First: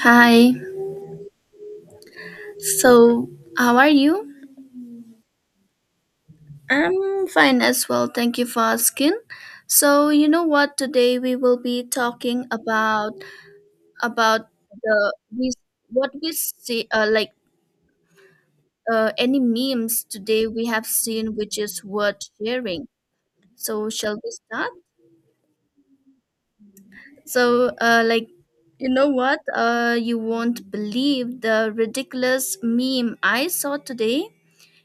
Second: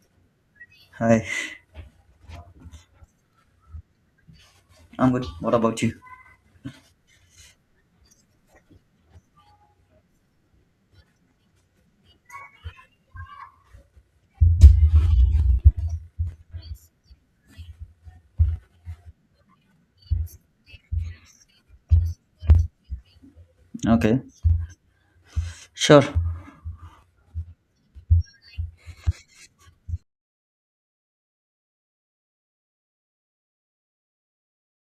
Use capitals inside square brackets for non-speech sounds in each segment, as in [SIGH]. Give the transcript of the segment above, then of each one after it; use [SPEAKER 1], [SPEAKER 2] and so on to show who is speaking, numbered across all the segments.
[SPEAKER 1] Hi,
[SPEAKER 2] Hi,
[SPEAKER 1] so how are you?
[SPEAKER 2] I'm good. What about you?
[SPEAKER 1] I'm fine as well, thank you for asking. So, you know what, today we will be talking about the we what we see any memes today we have seen which is worth sharing. So, shall
[SPEAKER 2] Okay,
[SPEAKER 1] we start?
[SPEAKER 2] sure.
[SPEAKER 1] So, uh, like you know what? You won't believe the ridiculous meme I saw today.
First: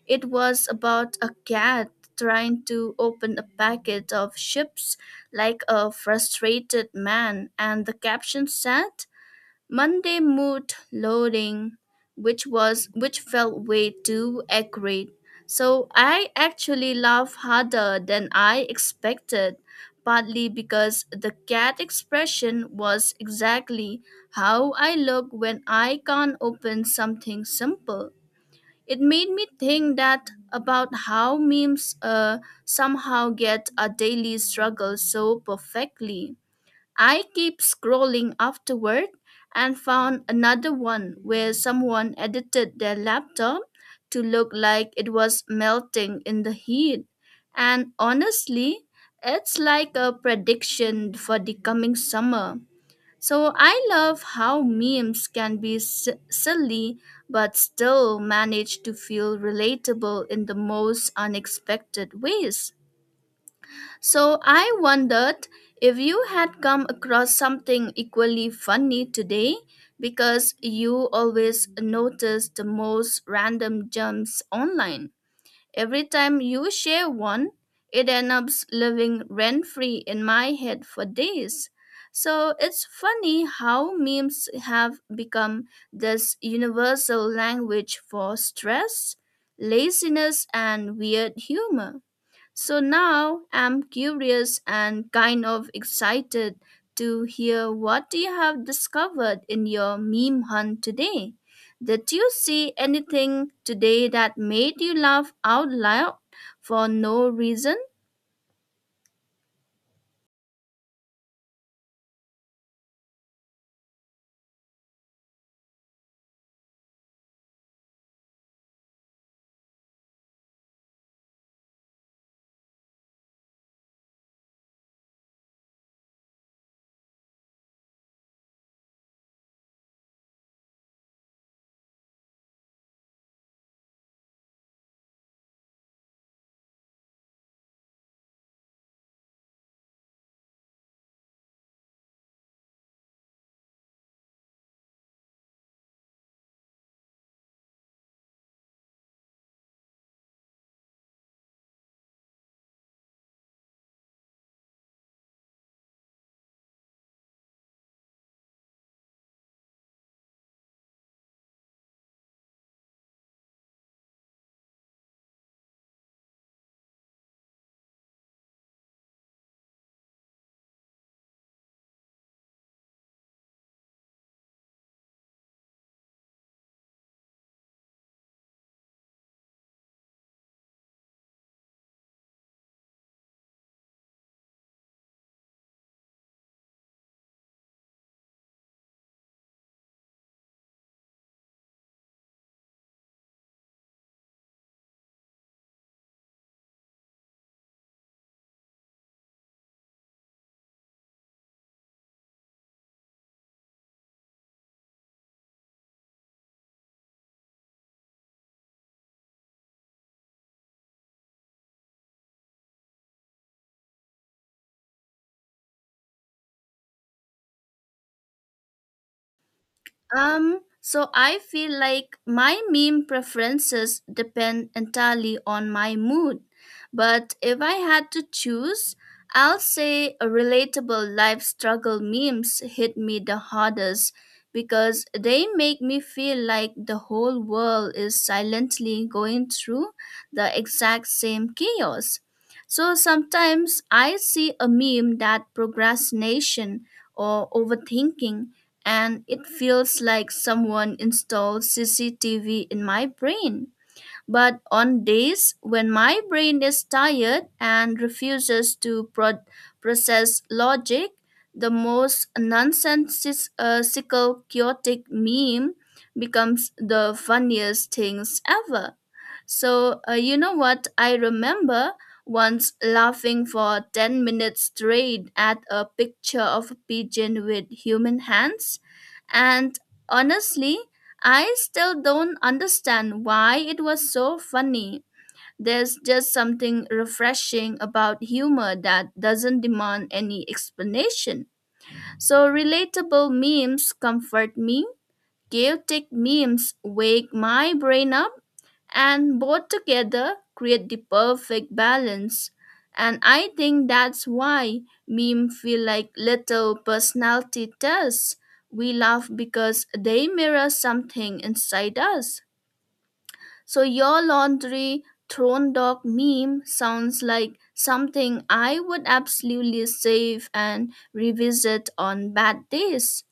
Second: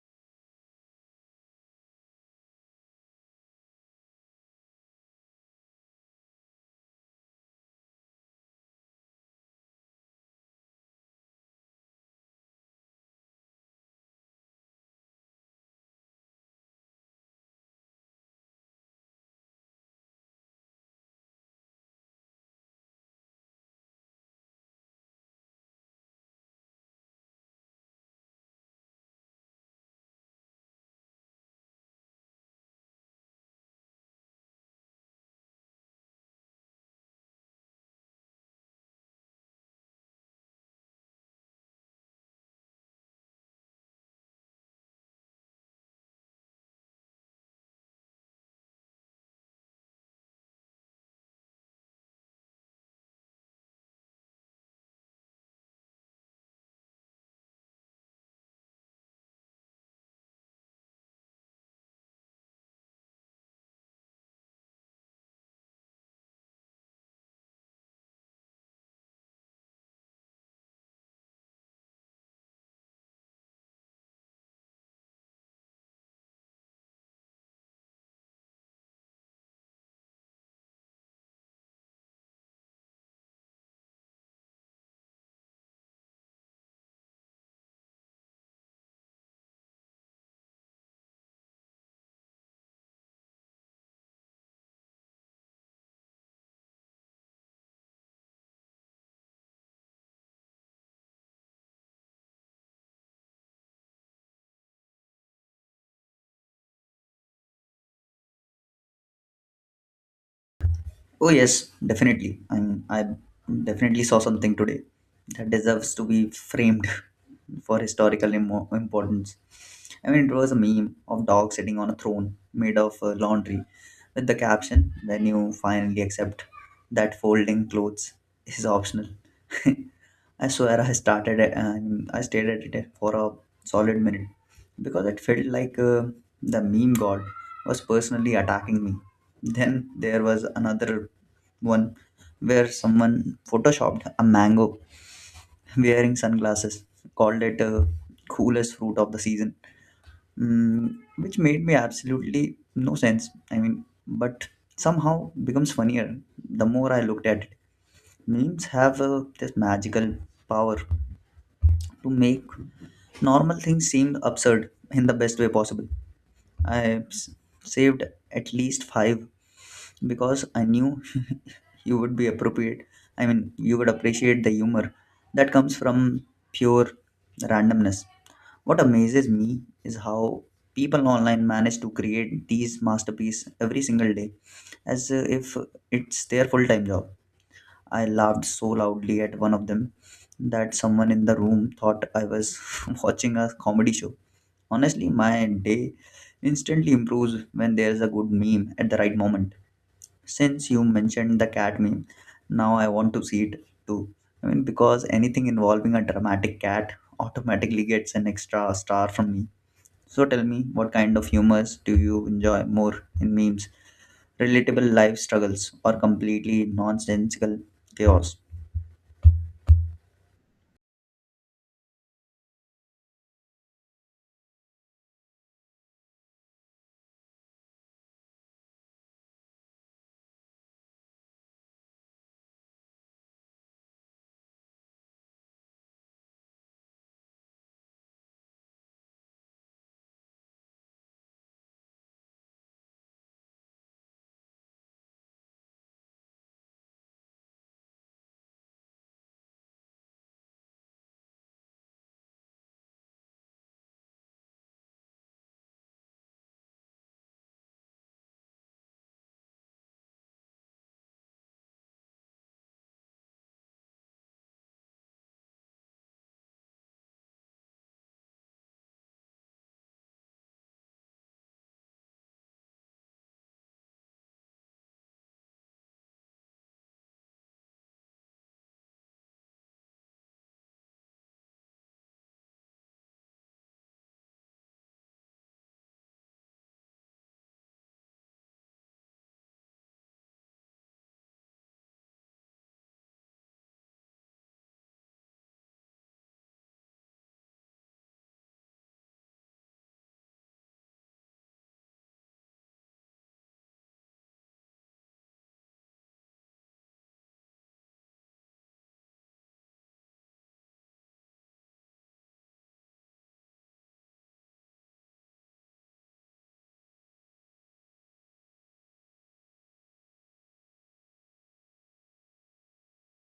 [SPEAKER 1] It was about a cat trying to open a packet of chips like a frustrated man, and the caption said, Monday mood loading, which felt way too accurate. So I actually laughed harder than I expected, partly because the cat expression was exactly how I look when I can't open something simple. It made me think that about how memes somehow get a daily struggle so perfectly. I keep scrolling afterward and found another one where someone edited their laptop to look like it was melting in the heat. And honestly, it's like a prediction for the coming summer. So I love how memes can be silly but still manage to feel relatable in the most unexpected ways. So I wondered if you had come across something equally funny today because you always notice the most random jumps online. Every time you share one, it ends up living rent free in my head for days. So it's funny how memes have become this universal language for stress, laziness, and weird humor. So now I'm curious and kind of excited to hear what you have discovered in your meme hunt today. Did you see anything today that made you laugh out loud for no reason?
[SPEAKER 2] Oh, yes, definitely. I definitely saw something today that deserves to be framed for historical importance. I mean, it was a meme of dog sitting on a throne made of laundry with the caption, When you finally accept that folding clothes is optional. [LAUGHS] I swear I started it and I stared at it for a solid minute because it felt like the meme god was personally attacking me. Then there was another one where someone photoshopped a mango wearing sunglasses, called it coolest fruit of the season, which made me absolutely no sense. I mean, but somehow becomes funnier the more I looked at it. Memes have this magical power to make normal things seemed absurd in the best way possible. I s- saved at least five because I knew [LAUGHS] you would be appropriate. I mean, you would appreciate the humor that comes from pure randomness. What amazes me is how people online manage to create these masterpieces every single day as if it's their full time job. I laughed so loudly at one of them that someone in the room thought I was [LAUGHS] watching a comedy show. Honestly, my day instantly improves when there's a good meme at the right moment. Since you mentioned the cat meme, now I want to see it too. I mean, because anything involving a dramatic cat automatically gets an extra star from me. So tell me, what kind of humors do you enjoy more in memes? Relatable life struggles or completely nonsensical chaos?
[SPEAKER 1] So I feel like my meme preferences depend entirely on my mood. But if I had to choose, I'll say a relatable life struggle memes hit me the hardest because they make me feel like the whole world is silently going through the exact same chaos. So sometimes I see a meme that procrastination or overthinking and it feels like someone installed CCTV in my brain. But on days when my brain is tired and refuses to process logic, the most nonsensical, chaotic meme becomes the funniest things ever. You know what? I remember once laughing for 10 minutes straight at a picture of a pigeon with human hands and honestly, I still don't understand why it was so funny. There's just something refreshing about humor that doesn't demand any explanation. So, relatable memes comfort me, chaotic memes wake my brain up, and both together create the perfect balance. And I think that's why meme feel like little personality tests. We laugh because they mirror something inside us. So your laundry thrown dog meme sounds like something I would absolutely save and revisit on bad days.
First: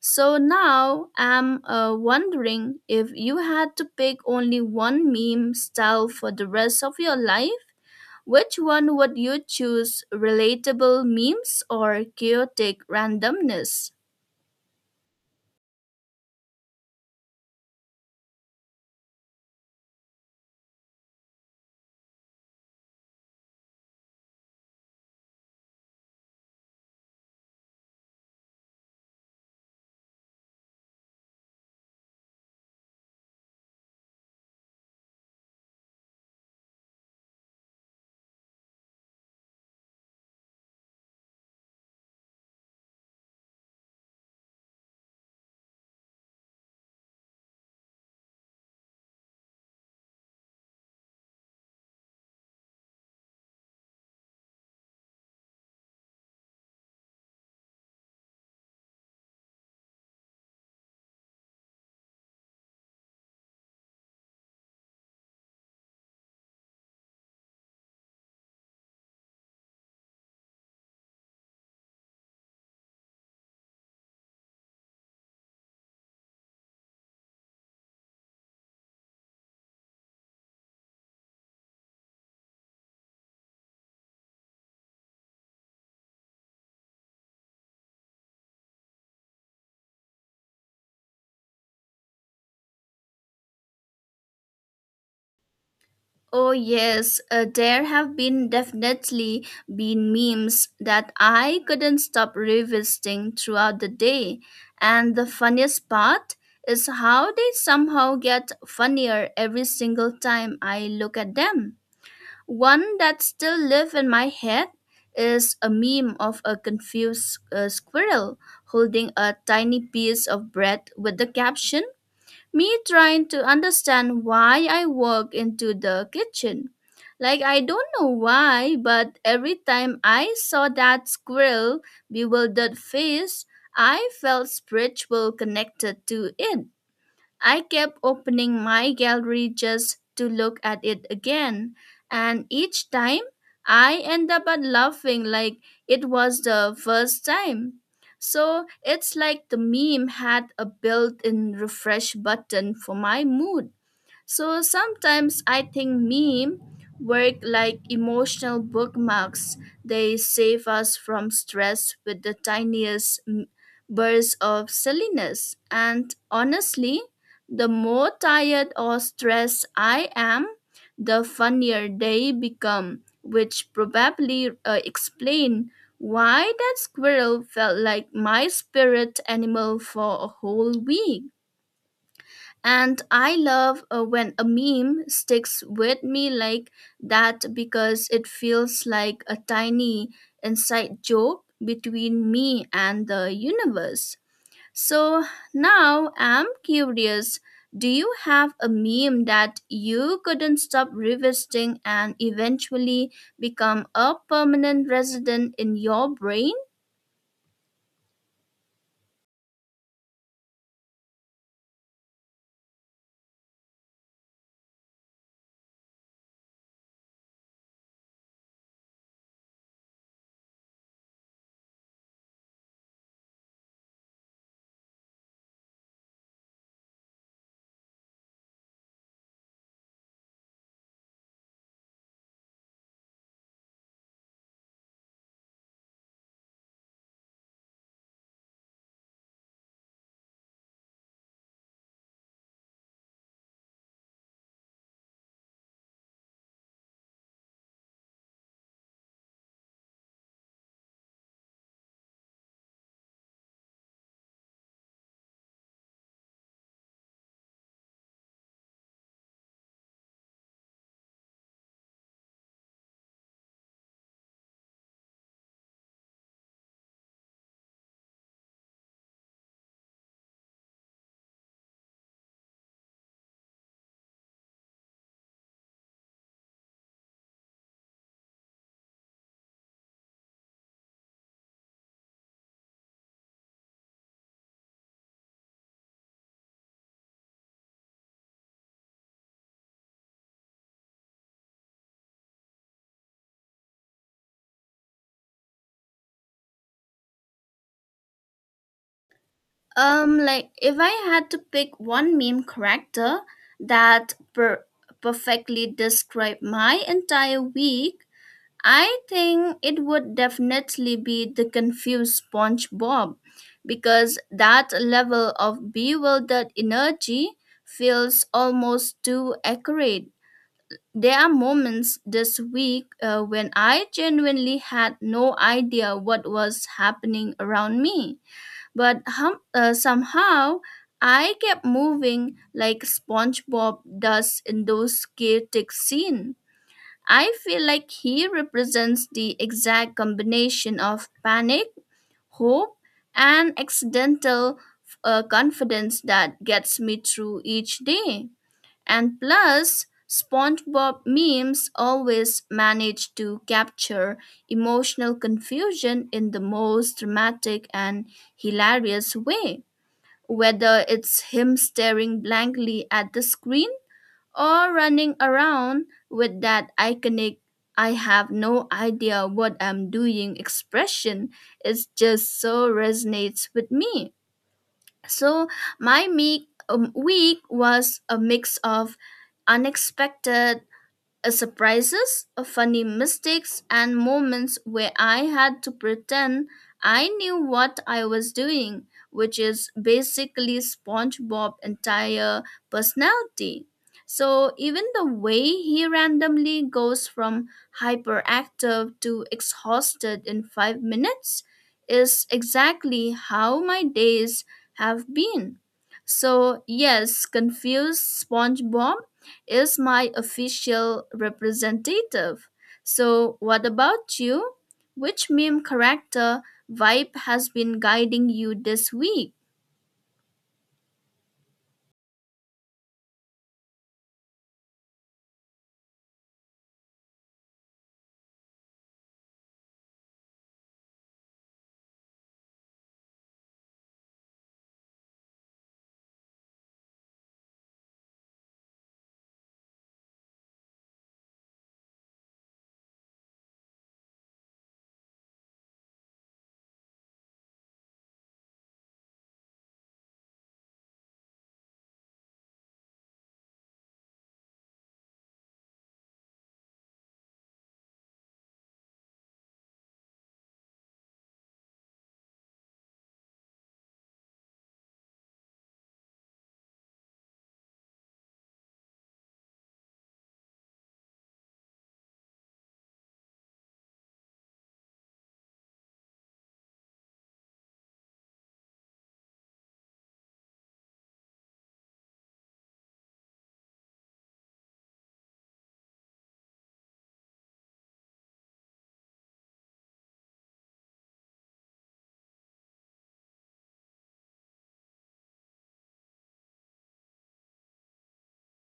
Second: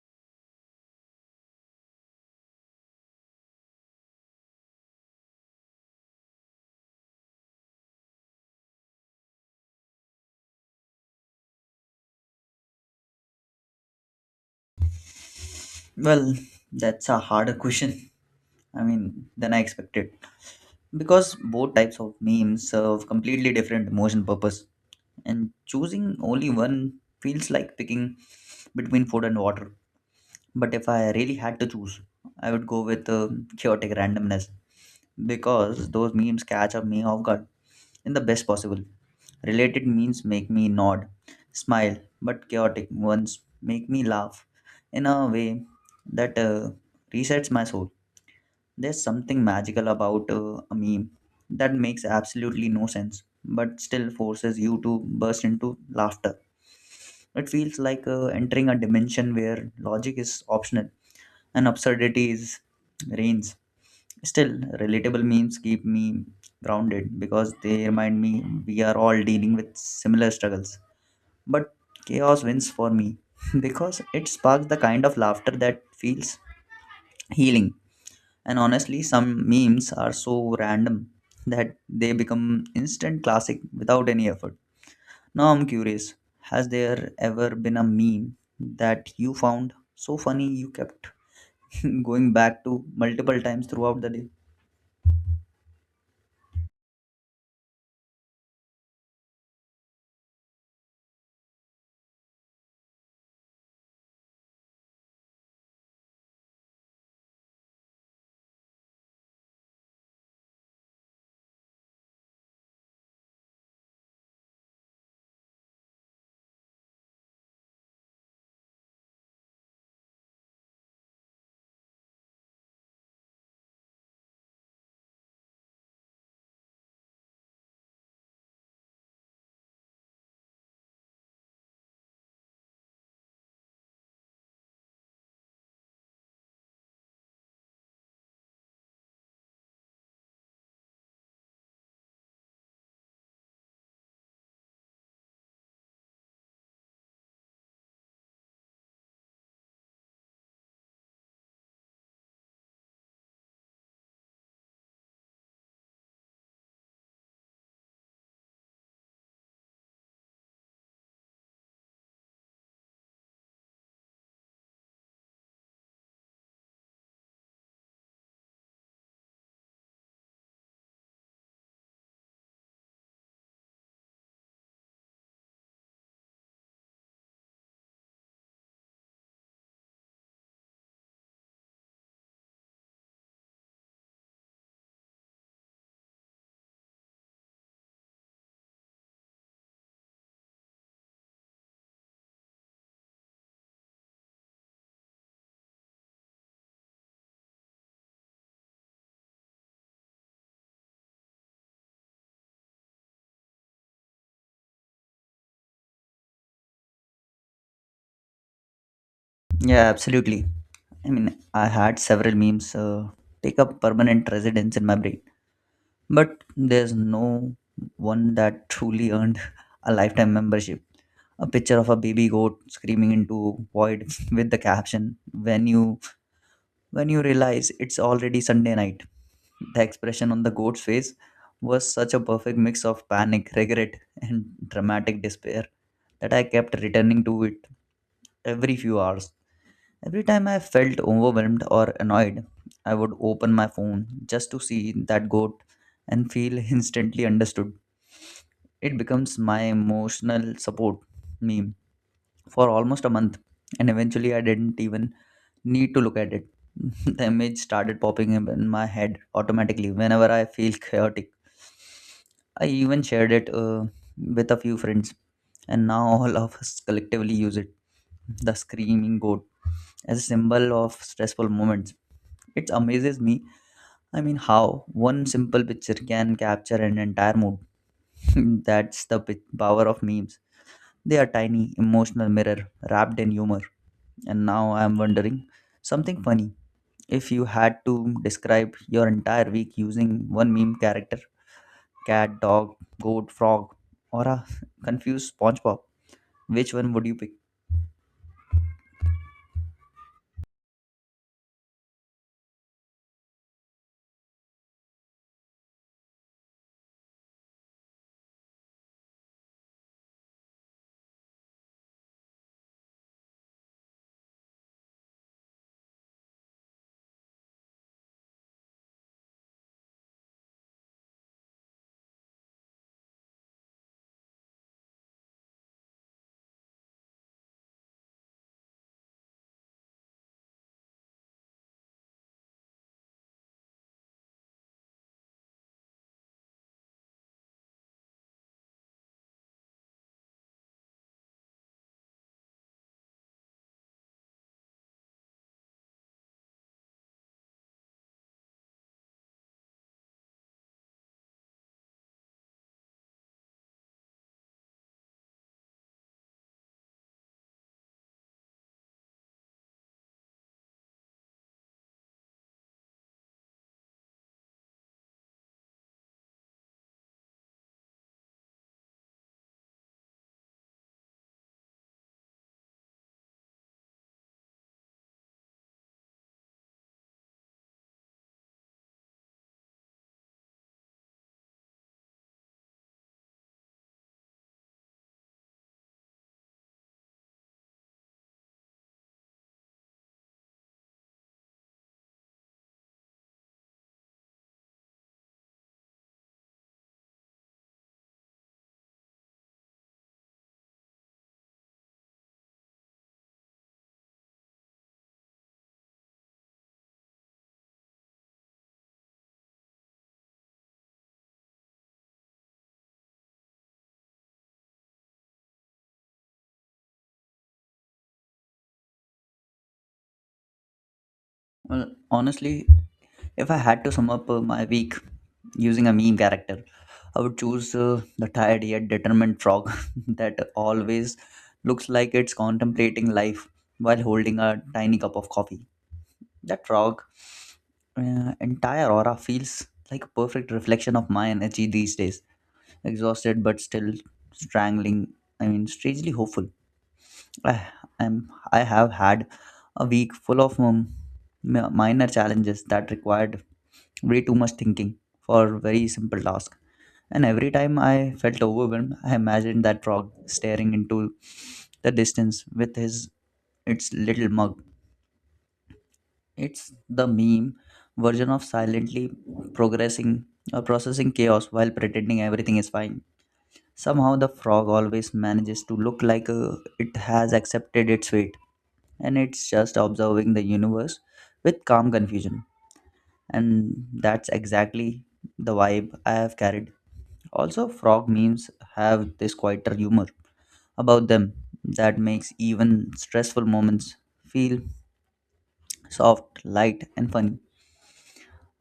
[SPEAKER 1] So now I'm wondering if you had to pick only one meme style for the rest of your life, which one would you choose? Relatable memes or chaotic randomness?
[SPEAKER 2] Well, that's a harder question. I mean, than I expected because both types of memes serve completely different emotion purpose and choosing only one feels like picking between food and water. But if I really had to choose, I would go with chaotic randomness because those memes catch up me off guard in the best possible. Related memes make me nod, smile, but chaotic ones make me laugh in a way that resets my soul. There's something magical about a meme that makes absolutely no sense, but still forces you to burst into laughter. It feels like entering a dimension where logic is optional and absurdity is reigns. Still, relatable memes keep me grounded because they remind me we are all dealing with similar struggles. But chaos wins for me [LAUGHS] because it sparks the kind of laughter that feels healing, and honestly, some memes are so random that they become instant classic without any effort. Now I'm curious, has there ever been a meme that you found so funny you kept [LAUGHS] going back to multiple times throughout the day?
[SPEAKER 1] Oh yes, there have been definitely been memes that I couldn't stop revisiting throughout the day, and the funniest part is how they somehow get funnier every single time I look at them. One that still lives in my head is a meme of a confused squirrel holding a tiny piece of bread with the caption, "Me trying to understand why I walk into the kitchen." Like I don't know why, but every time I saw that squirrel bewildered face, I felt spiritual connected to it. I kept opening my gallery just to look at it again, and each time I end up at laughing like it was the first time. So it's like the meme had a built in refresh button for my mood. So sometimes I think meme work like emotional bookmarks. They save us from stress with the tiniest bursts of silliness. And honestly, the more tired or stressed I am, the funnier they become, which probably explain why that squirrel felt like my spirit animal for a whole week. And I love when a meme sticks with me like that because it feels like a tiny inside joke between me and the universe. So now I'm curious, do you have a meme that you couldn't stop revisiting and eventually become a permanent resident in your brain?
[SPEAKER 2] Yeah, absolutely. I mean, I had several memes take up permanent residence in my brain. But there's no one that truly earned [LAUGHS] a lifetime membership. A picture of a baby goat screaming into void [LAUGHS] with the caption, When you realize it's already Sunday night. The expression on the goat's face was such a perfect mix of panic, regret, and dramatic despair that I kept returning to it every few hours. Every time I felt overwhelmed or annoyed, I would open my phone just to see that goat and feel [LAUGHS] instantly understood. It becomes my emotional support meme for almost a month, and eventually I didn't even need to look at it. [LAUGHS] The image started popping up in my head automatically whenever I feel chaotic. I even shared it with a few friends, and now all of us collectively use it, the screaming goat, as a symbol of stressful moments. It amazes me. I mean, how one simple picture can capture an entire mood. [LAUGHS] That's the power of memes. They are tiny, emotional mirror wrapped in humor. And now I am wondering something funny. If you had to describe your entire week using one meme character, cat, dog, goat, frog, or a [LAUGHS] confused SpongeBob, which one would you pick?
[SPEAKER 1] If I had to pick one meme character that perfectly described my entire week, I think it would definitely be the confused SpongeBob because that level of bewildered energy feels almost too accurate. There are moments this week when I genuinely had no idea what was happening around me but somehow I kept moving like SpongeBob does in those chaotic scenes. I feel like he represents the exact combination of panic, hope, and accidental confidence that gets me through each day. And plus, SpongeBob memes always manage to capture emotional confusion in the most dramatic and hilarious way whether it's him staring blankly at the screen or running around with that iconic I have no idea what I'm doing expression it just so resonates with me. So my week was a mix of unexpected surprises, funny mistakes, and moments where I had to pretend I knew what I was doing, which is basically SpongeBob's entire personality. So, even the way he randomly goes from hyperactive to exhausted in 5 minutes is exactly how my days have been. So, yes, confused SpongeBob is my official representative. So, what about you? Which meme character vibe has been guiding you this week?
[SPEAKER 2] Well, honestly, if I had to sum up my week using a meme character, I would choose the tired yet determined frog [LAUGHS] that always looks like it's contemplating life while holding a tiny cup of coffee. That frog, entire aura feels like a perfect reflection of my energy these days. Exhausted but still strangling. I mean, strangely hopeful. I am. I have had a week full of minor challenges that required way too much thinking for very simple tasks. And every time I felt overwhelmed, I imagined that frog staring into the distance with his its little mug. It's the meme version of silently progressing or processing chaos while pretending everything is fine. Somehow the frog always manages to look like it has accepted its fate and it's just observing the universe with calm confusion. And that's exactly the vibe I have carried. Also, frog memes have this quieter humor about them that makes even stressful moments feel soft, light, and funny.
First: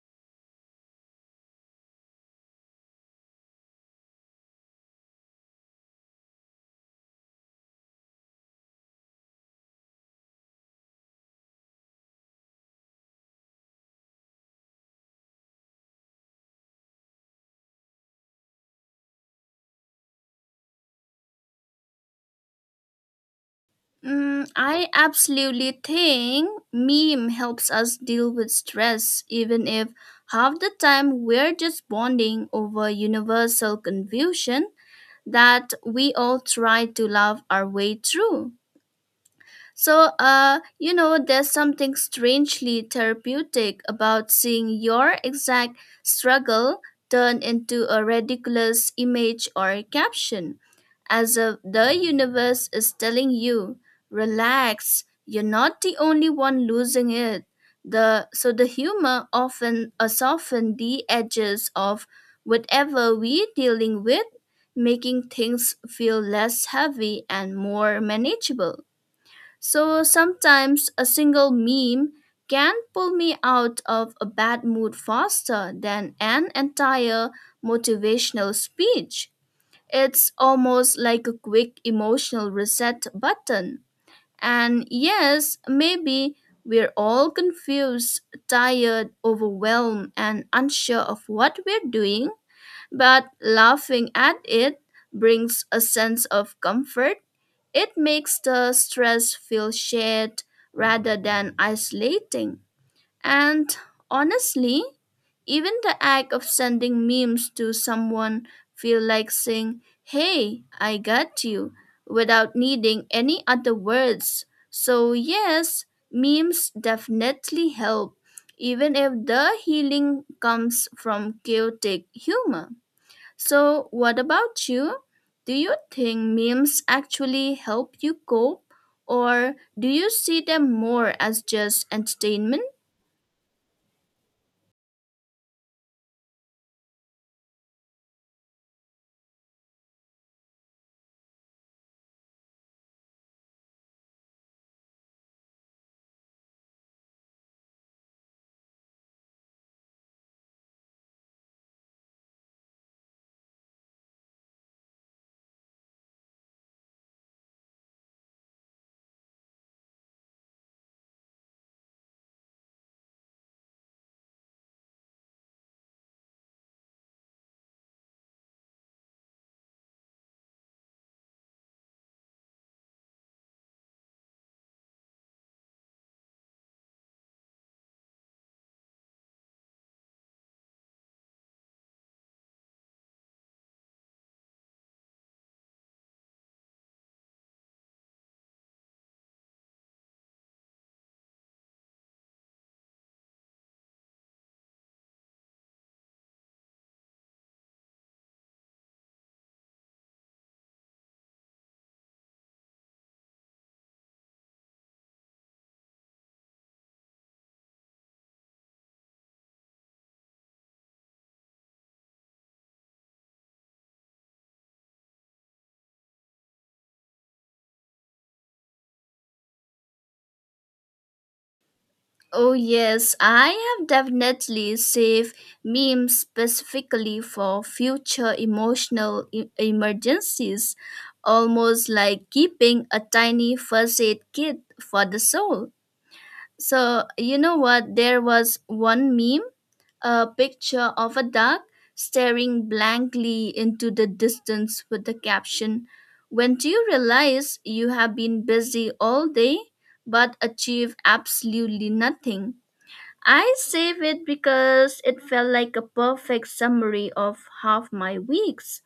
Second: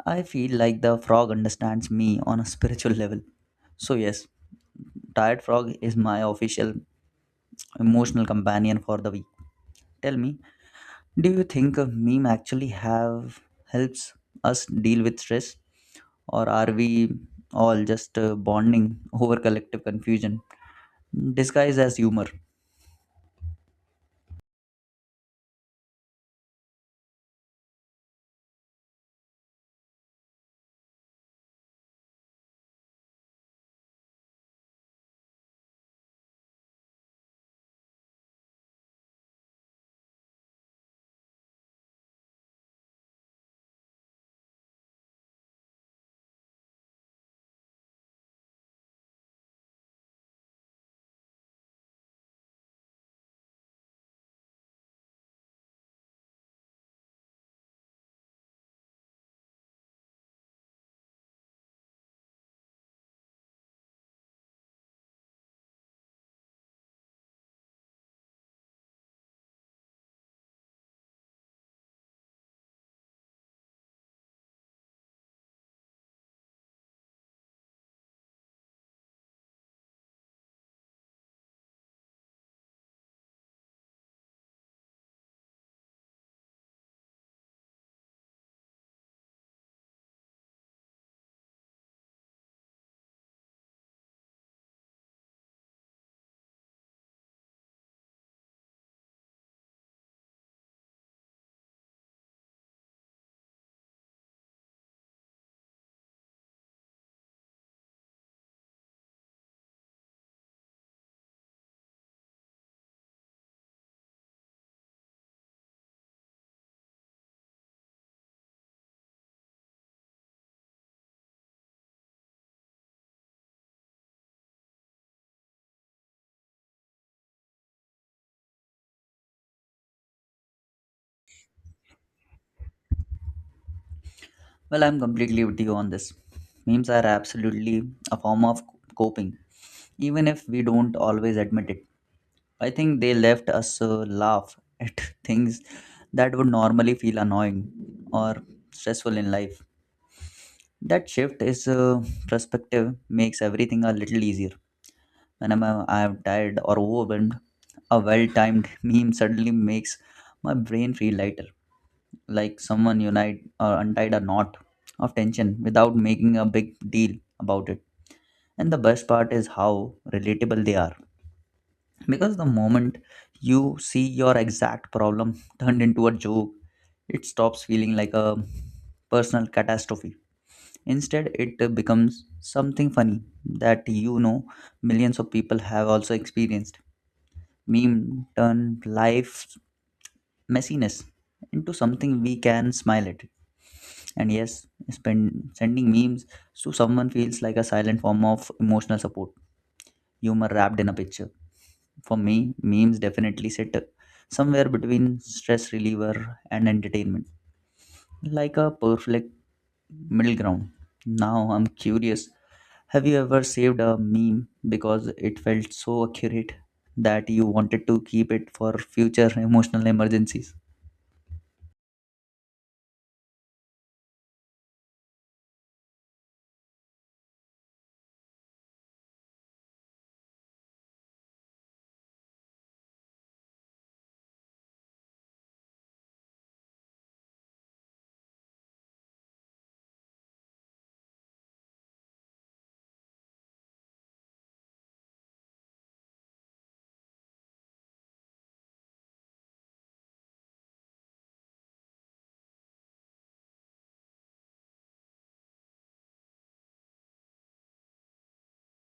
[SPEAKER 2] I feel like the frog understands me on a spiritual level. So, yes, Tired Frog is my official emotional companion for the week. Tell me, do you think a meme actually have helps us deal with stress, or are we all just bonding over collective confusion disguised as humor?
[SPEAKER 1] Mm, I absolutely think meme helps us deal with stress, even if half the time we're just bonding over universal confusion that we all try to laugh our way through. There's something strangely therapeutic about seeing your exact struggle turn into a ridiculous image or caption, as if the universe is telling you, relax, you're not the only one losing it. So the humor often soften the edges of whatever we're dealing with, making things feel less heavy and more manageable. So sometimes a single meme can pull me out of a bad mood faster than an entire motivational speech. It's almost like a quick emotional reset button. And yes, maybe we're all confused, tired, overwhelmed, and unsure of what we're doing, but laughing at it brings a sense of comfort, it makes the stress feel shared rather than isolating. And honestly, even the act of sending memes to someone feel like saying, "Hey, I got you," without needing any other words. So yes, memes definitely help, even if the healing comes from chaotic humor. So, what about you? Do you think memes actually help you cope, or do you see them more as just entertainment?
[SPEAKER 2] Well, I'm completely with you on this. Memes are absolutely a form of coping, even if we don't always admit it. I think they left us laugh at [LAUGHS] things that would normally feel annoying or stressful in life. That shift is perspective makes everything a little easier. Whenever I am tired or overwhelmed, a well-timed [LAUGHS] meme suddenly makes my brain feel lighter, like someone unite or untied a knot of tension without making a big deal about it. And the best part is how relatable they are, because the moment you see your exact problem [LAUGHS] turned into a joke, it stops feeling like a personal catastrophe. Instead, it becomes something funny that you know millions of people have also experienced. Meme turn life's messiness into something we can smile at. And yes, sending memes to someone feels like a silent form of emotional support, humor wrapped in a picture. For me memes definitely sit somewhere between stress reliever and entertainment, like a perfect middle ground. Now I'm curious, have you ever saved a meme because it felt so accurate that you wanted to keep it for future [LAUGHS] emotional emergencies?
[SPEAKER 1] Oh, yes, I have definitely saved memes specifically for future emotional emergencies, almost like keeping a tiny first aid kit for the soul. So, you know what? There was one meme, a picture of a duck staring blankly into the distance with the caption, When do you realize you have been busy all day but achieve absolutely nothing? I save it because it felt like a perfect summary of half my weeks.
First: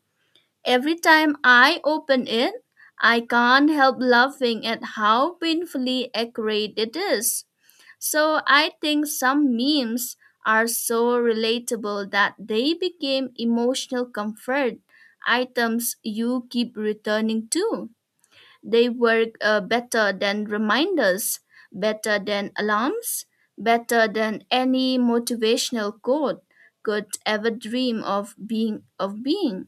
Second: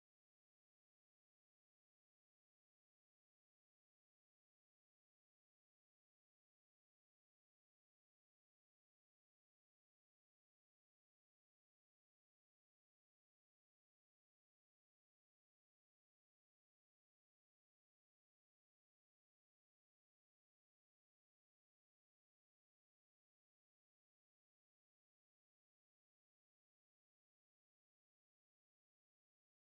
[SPEAKER 1] Every time I open it, I can't help laughing at how painfully accurate it is. So I think some memes are so relatable that they became emotional comfort items you keep returning to. They work better than reminders, better than alarms, better than any motivational quote could ever dream of being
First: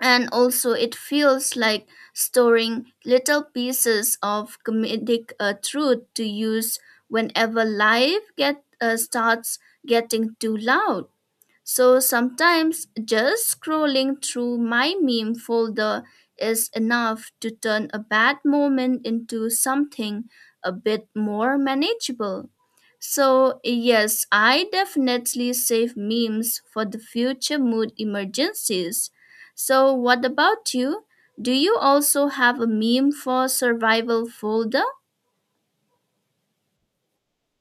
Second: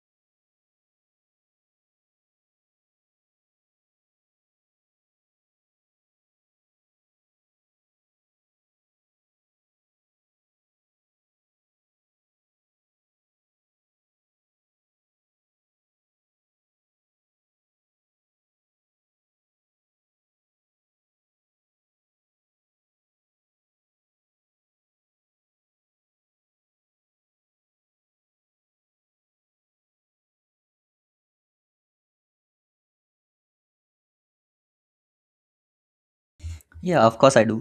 [SPEAKER 1] and also it feels like storing little pieces of comedic truth to use whenever life get starts getting too loud. So sometimes just scrolling through my meme folder is enough to turn a bad moment into something a bit more manageable. So, yes, I definitely save memes for the future mood emergencies. So, what about you? Do you also have a meme for survival folder?
[SPEAKER 2] Yeah, of course I do.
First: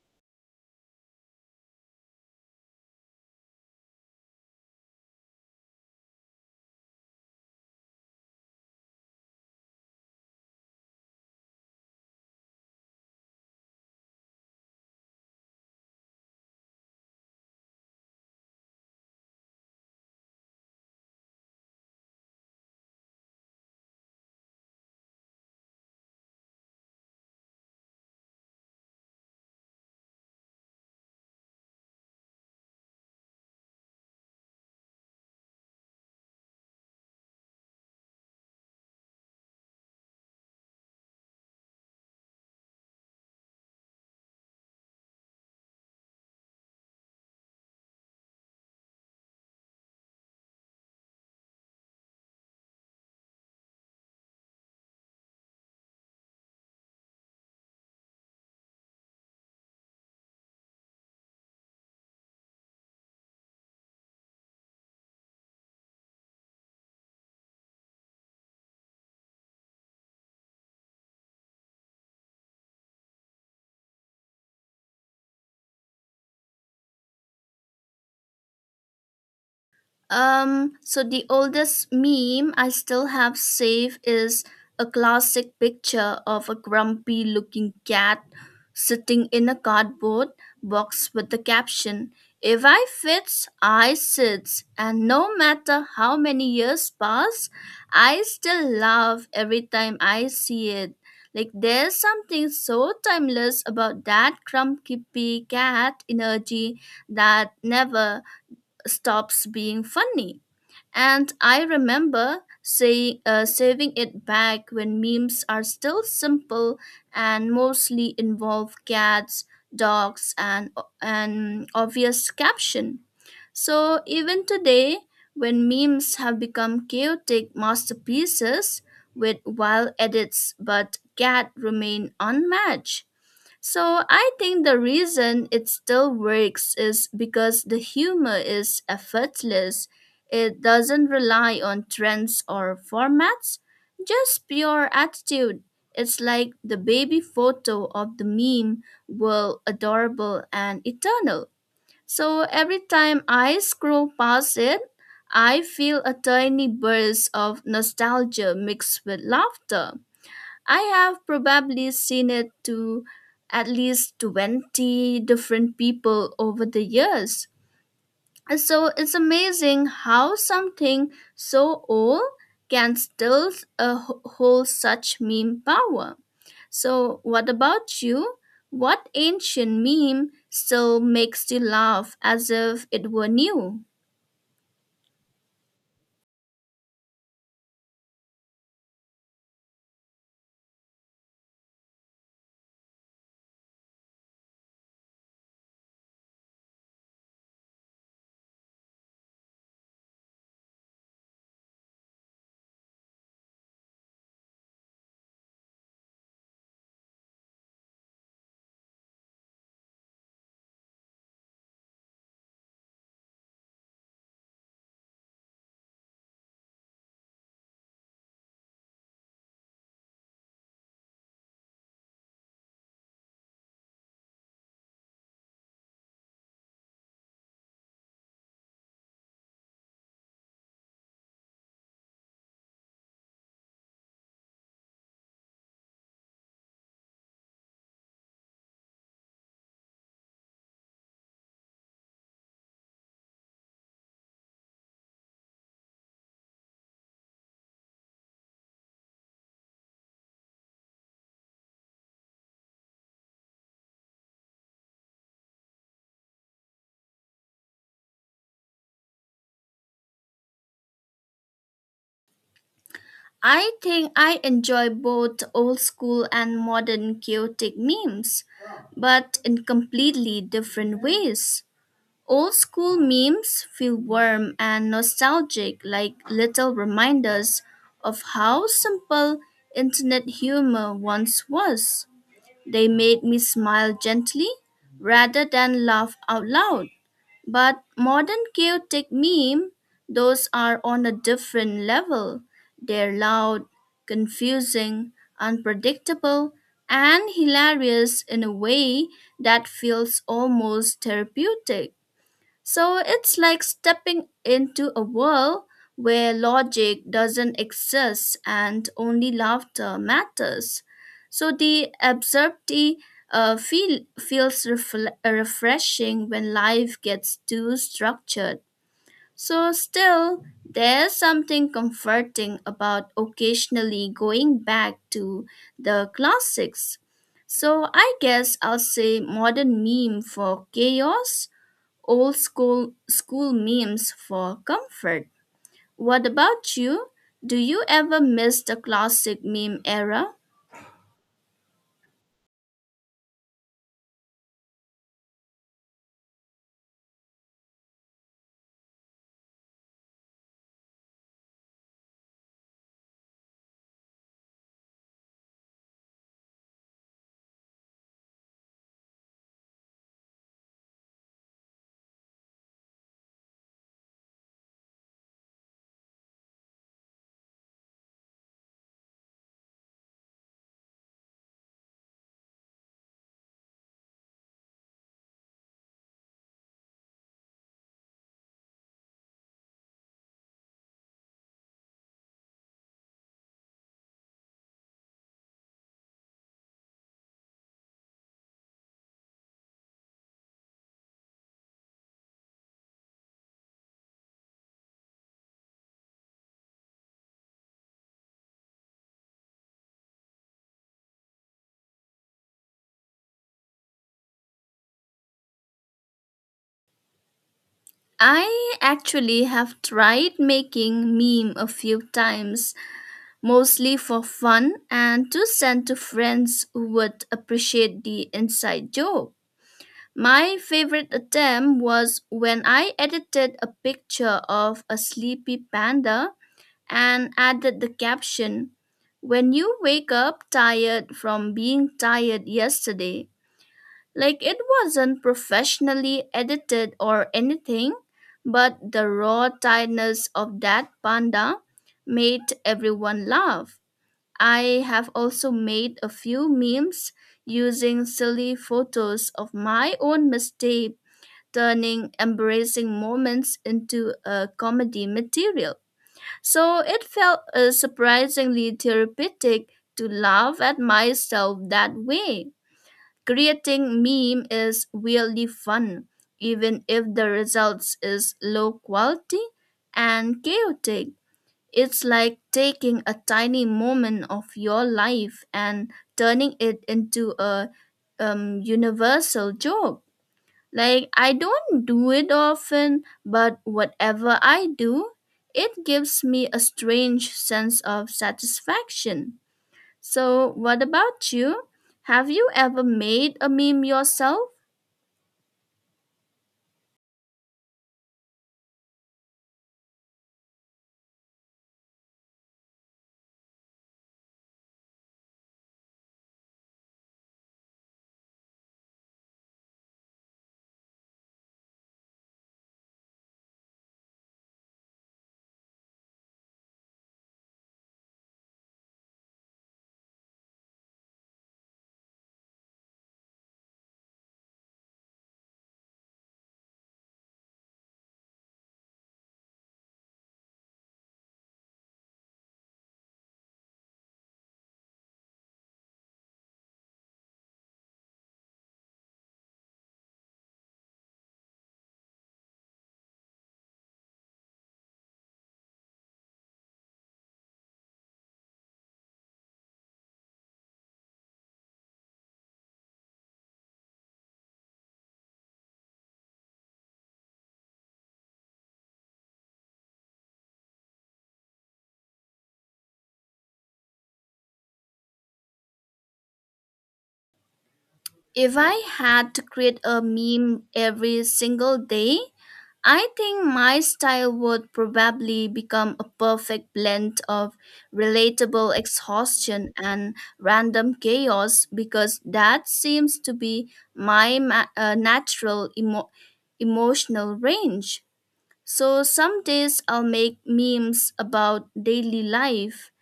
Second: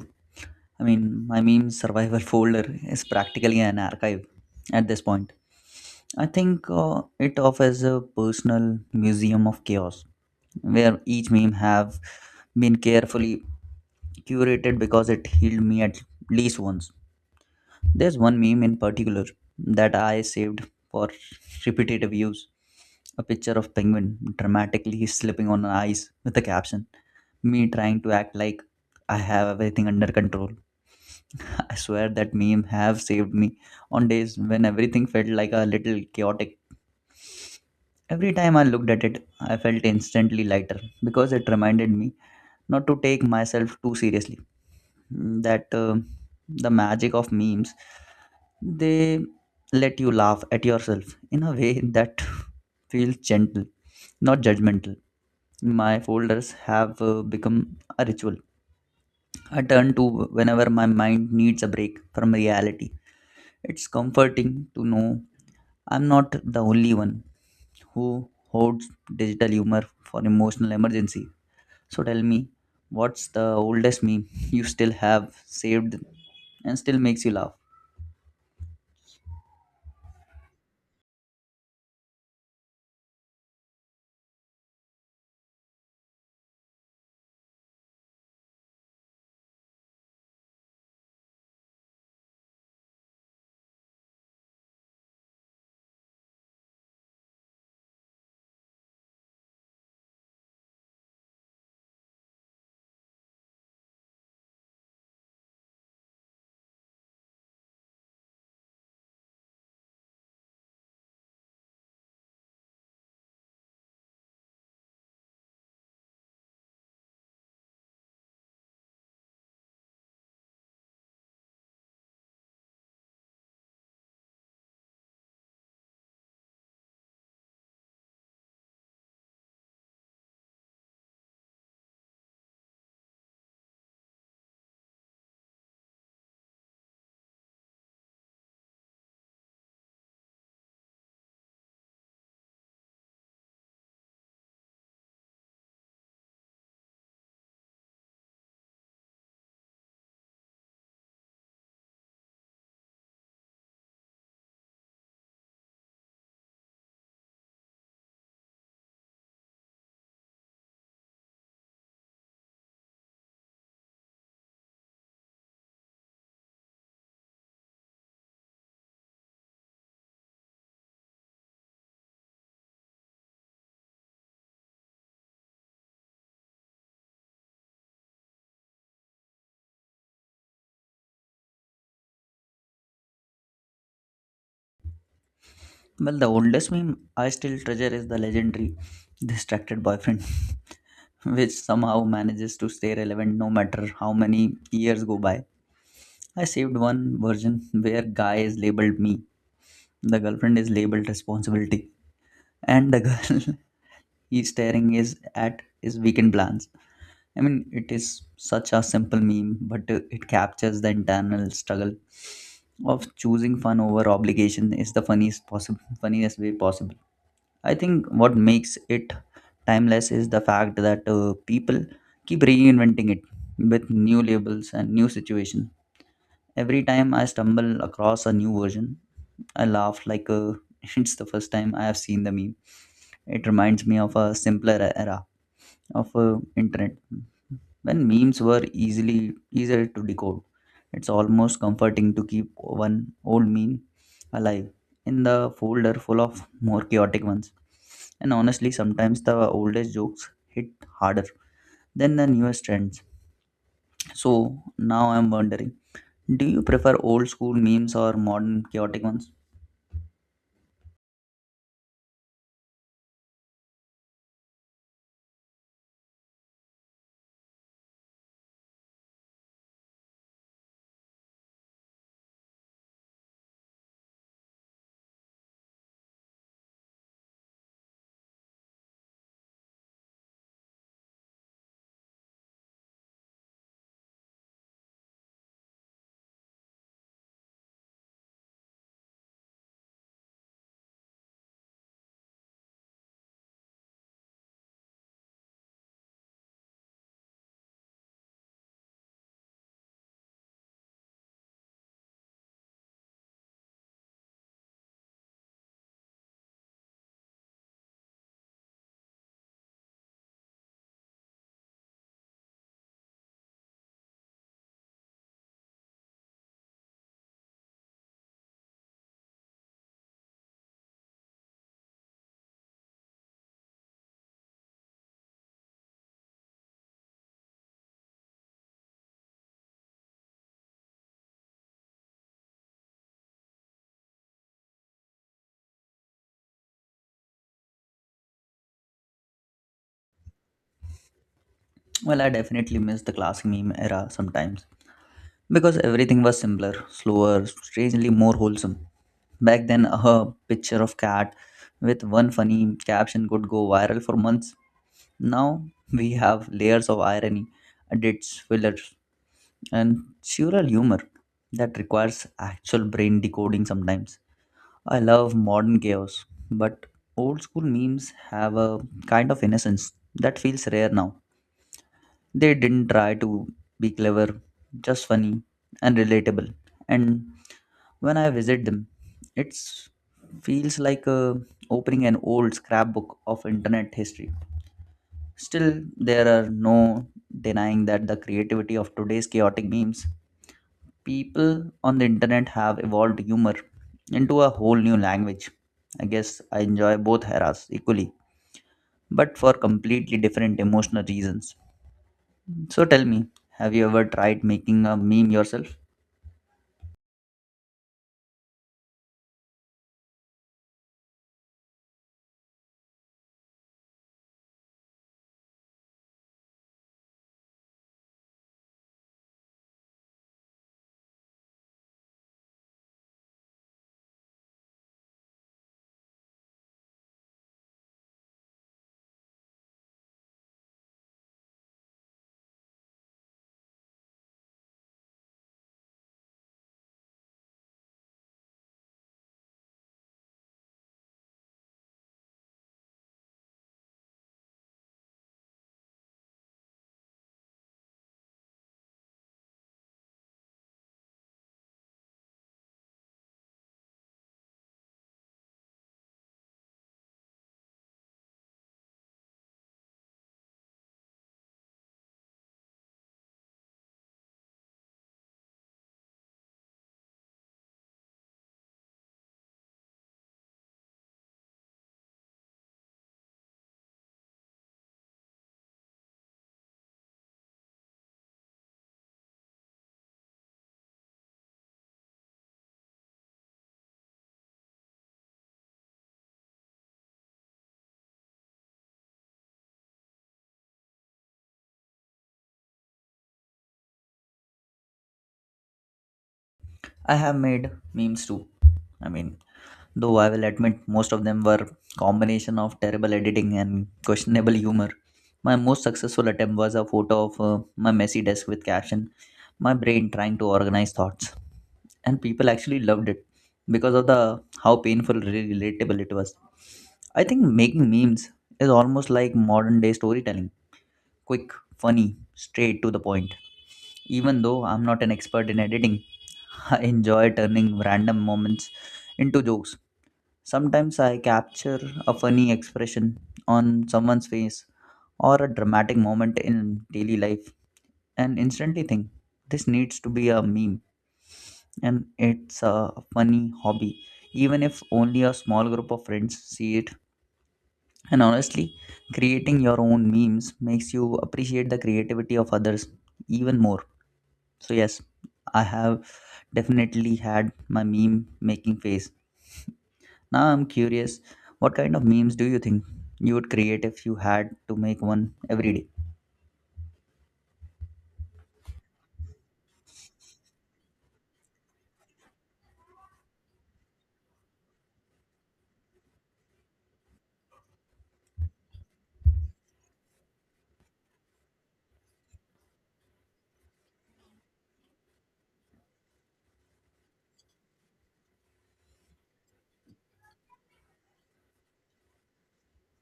[SPEAKER 2] I mean, my meme survival folder is practically an archive at this point. I think it offers a personal museum of chaos where each meme have been carefully curated because it healed me at least once. There's one meme in particular that I saved for repetitive use. A picture of penguin dramatically slipping on ice with the caption, me trying to act like I have everything under control. I swear that meme have saved me on days when everything felt like a little chaotic. Every time I looked at it, I felt instantly lighter because it reminded me not to take myself too seriously. That the magic of memes, they let you laugh at yourself in a way that [LAUGHS] feels gentle, not judgmental. My folders have become a ritual. I turn to whenever my mind needs a break from reality. It's comforting to know I'm not the only one who hoards digital humor for emotional emergency. So tell me, what's the oldest meme you still have saved and still makes you laugh?
[SPEAKER 1] So the oldest meme I still have saved is a classic picture of a grumpy looking cat sitting in a cardboard box with the caption, If I fits, I sits. And no matter how many years pass, I still laugh every time I see it. Like there's something so timeless about that grumpy cat energy that never stops being funny. And I remember saving it back when memes are still simple and mostly involve cats, dogs, and an obvious caption. So even today, when memes have become chaotic masterpieces with wild edits, but cat remain unmatched. So I think the reason it still works is because the humor is effortless. It doesn't rely on trends or formats, just pure attitude. It's like the baby photo of the meme world adorable and eternal. So every time I scroll past it, I feel a tiny burst of nostalgia mixed with laughter. I have probably seen it to at least 20 different people over the years. And so it's amazing how something so old can still hold such meme power. So, what about you? What ancient meme still makes you laugh as if it were new?
[SPEAKER 2] Well, the oldest meme I still treasure is the legendary distracted boyfriend, [LAUGHS] which somehow manages to stay relevant no matter how many years go by. I saved one version where guy is labeled me, the girlfriend is labeled responsibility, and the [LAUGHS] girl he's staring is at his weekend plans. I mean, it is such a simple meme, but it captures the internal struggle of choosing fun over obligation is the funniest way possible. I think what makes it timeless is the fact that people keep reinventing it with new labels and new situation. Every time I stumble across a new version, I laugh like [LAUGHS] it's the first time I have seen the meme. It reminds me of a simpler era of internet when memes were easily easier to decode. It's almost comforting to keep one old meme alive in the folder full of more chaotic ones. And honestly, sometimes the oldest jokes hit harder than the newest trends. So now I'm wondering, do you prefer old school memes or modern chaotic ones?
[SPEAKER 1] I think I enjoy both old school and modern chaotic memes, but in completely different ways. Old school memes feel warm and nostalgic, like little reminders of how simple internet humor once was. They made me smile gently rather than laugh out loud. But modern chaotic meme, those are on a different level. They're loud, confusing, unpredictable, and hilarious in a way that feels almost therapeutic. So it's like stepping into a world where logic doesn't exist and only laughter matters. So the absurdity feels refreshing when life gets too structured. So, still, there's something comforting about occasionally going back to the classics. So, I guess I'll say modern meme for chaos, old school memes for comfort. What about you? Do you ever miss the classic meme era?
[SPEAKER 2] Well, I definitely miss the classic meme era sometimes because everything was simpler, slower, strangely more wholesome. Back then, a picture of cat with one funny caption could go viral for months. Now we have layers of irony, edits, fillers, and surreal humor that requires actual brain decoding sometimes. I love modern chaos, but old school memes have a kind of innocence that feels rare now. They didn't try to be clever, just funny and relatable. And when I visit them, it feels like opening an old scrapbook of internet history. Still, there are no denying that the creativity of today's chaotic memes, people on the internet have evolved humor into a whole new language. I guess I enjoy both eras equally, but for completely different emotional reasons. So tell me, have you ever tried making a meme yourself?
[SPEAKER 1] I actually have tried making meme a few times, mostly for fun and to send to friends who would appreciate the inside joke. My favorite attempt was when I edited a picture of a sleepy panda and added the caption, When you wake up tired from being tired yesterday. Like it wasn't professionally edited or anything, but the raw tiredness of that panda made everyone laugh. I have also made a few memes using silly photos of my own mistake, turning embarrassing moments into a comedy material. So it felt surprisingly therapeutic to laugh at myself that way. Creating meme is really fun, even if the results is low quality and chaotic. It's like taking a tiny moment of your life and turning it into a universal joke. Like, I don't do it often, but whatever I do, it gives me a strange sense of satisfaction. So, what about you? Have you ever made a meme yourself?
[SPEAKER 2] I have made memes too. I mean, though I will admit most of them were combination of terrible editing and questionable humor. My most successful attempt was a photo of my messy desk with caption, "My brain trying to organize thoughts," and people actually loved it because of the how painful relatable it was. I think making memes is almost like modern day storytelling, quick, funny, straight to the point. Even though I'm not an expert in editing, [LAUGHS] I enjoy turning random moments into jokes. Sometimes I capture a funny expression on someone's face or a dramatic moment in daily life and instantly think this needs to be a meme. And it's a funny hobby, even if only a small group of friends see it. And honestly, creating your own memes makes you appreciate the creativity of others even more. So yes, I have definitely had my meme making phase. Now I'm curious, what kind of memes do you think you would create if you had to make one every day?
[SPEAKER 1] If I had to create a meme every single day, I think my style would probably become a perfect blend of relatable exhaustion and random chaos because that seems to be my natural emotional range. So some days I'll make memes about daily life.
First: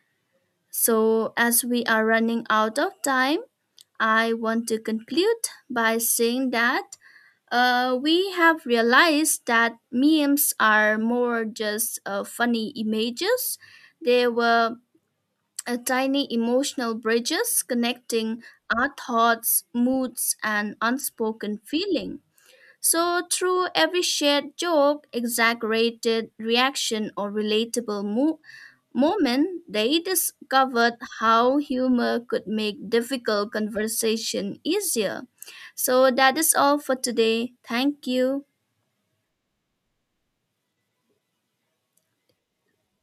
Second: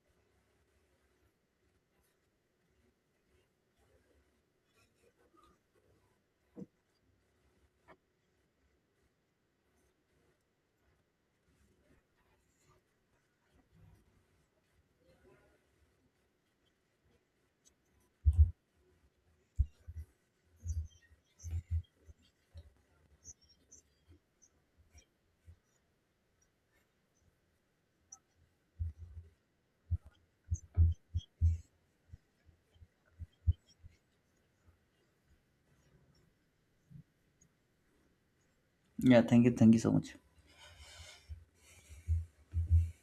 [SPEAKER 1] So as we are running out of time, I want to conclude by saying that we have realized that memes are more just funny images. They were tiny emotional bridges connecting our thoughts, moods, and unspoken feeling. So, through every shared joke, exaggerated reaction, or relatable moment they discovered how humor could make difficult conversation easier. So that is all for today. Thank you.
[SPEAKER 2] Yeah, thank you. Thank you so much.